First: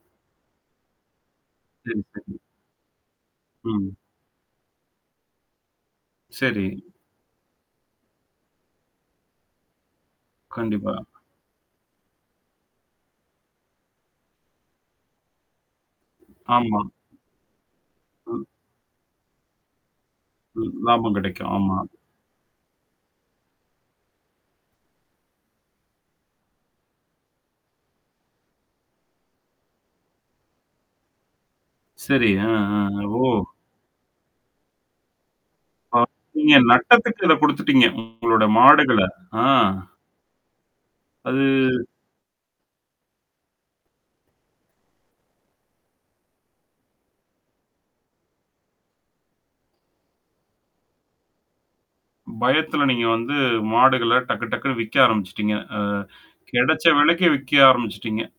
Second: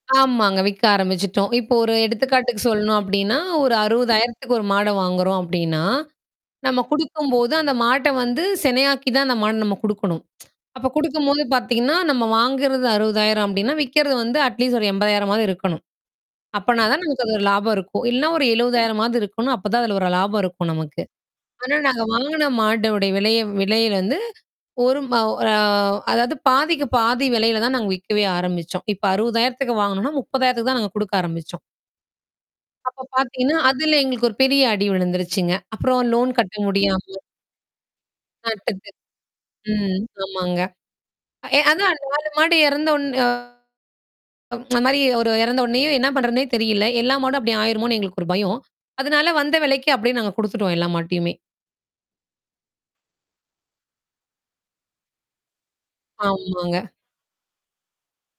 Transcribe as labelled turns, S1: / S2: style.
S1: ஆமாங்க. விக்க ஆரம்பிச்சிட்டோம். இப்ப ஒரு
S2: சரி. சரி.
S1: எடுத்துக்காட்டுக்கு சொல்லணும் அப்பிடின்னா, ஒரு
S2: ம்.
S1: ரூ.60000க்கு ஒரு மாட வாங்குறோம் அப்பிடின்னா,
S2: சரி.
S1: நாம கொடுக்கும்போது அந்த மாட்ட வந்து செனை ஆக்கிதான் அந்த மாட நம்ம குடுக்கணம் அப்ப
S2: கண்டிப்பா.
S1: கொடுக்கும்போத பாத்தீங்கன்னா, நாம வாங்குறது ரூ.60000 அப்பிடின்னா, விக்கிறது வந்து அட்லீஸ்ட் ஒரு ரூ.80000ஆது இருக்கணும்.
S2: ஆமா.
S1: அப்பன்னா தான் நமக்கு அதுல லாபம் இருக்கும். இல்லன்னா ஒரு ரூ.70000ஆவது இருக்கணும். அப்பதான் அதுல ஒரு லாபம் இருக்கும்
S2: ம்.
S1: நமக்கு.
S2: லாபம் கிடைக்கும்.
S1: ஆனா,
S2: ஆமா.
S1: நாங்க வாங்குன மாட்டுடைய விலையே விலையில இருந்து ஒரு மவ் அ அதாவது பாதிக்கு பாதி விலையில தான் நாங்க விக்கவே ஆரம்பிச்சோம். இப்ப ரூ.60000க்கு வாங்குனோன்னா, ரூ.30000க்கு தான் நாங்க குடுக்க ஆரம்பிச்சோம்.
S2: சரி. ஆ, ஆ.
S1: அப்பப்
S2: ஓ!
S1: பார்த்தீங்கன்னா, அதுல எங்களுக்கு ஒரு பெரிய அடி விழுந்திருச்சுங்க.
S2: ஓ!
S1: அப்புறம் லோன்
S2: நீங்க
S1: கட்ட முடியாம
S2: நட்டத்துக்கு இத கொடுத்துட்டீங்க [unintelligible] உங்களோட
S1: [unintelligible]
S2: மாடுகள, ஆ
S1: ம். ஆமாங்க. ஏ
S2: அது.
S1: அதான் 4 மாடு இறந்தொன்னே அந்தமாரி இறந்தொன்னயே, என்ன பண்றதுன்னே தெரியல. எல்லா மாடும் அப்பிடி ஆயிருமோன்னு எங்களுக்கு ஒரு பயம். அதனால வந்த விலைக்கி அப்பிடியே நாங்க குடுத்துட்டோம் எல்லா மாட்டயுமே!
S2: பயத்துல நீங்க வந்து மாடுகள டக்கு டக்குன்னு விக்க ஆரம்பிச்சிட்டீங்க. அ
S1: ஆமாங்க.
S2: கிடைச்ச விலைக்கு விக்க ஆரம்பிச்சிட்டீங்க.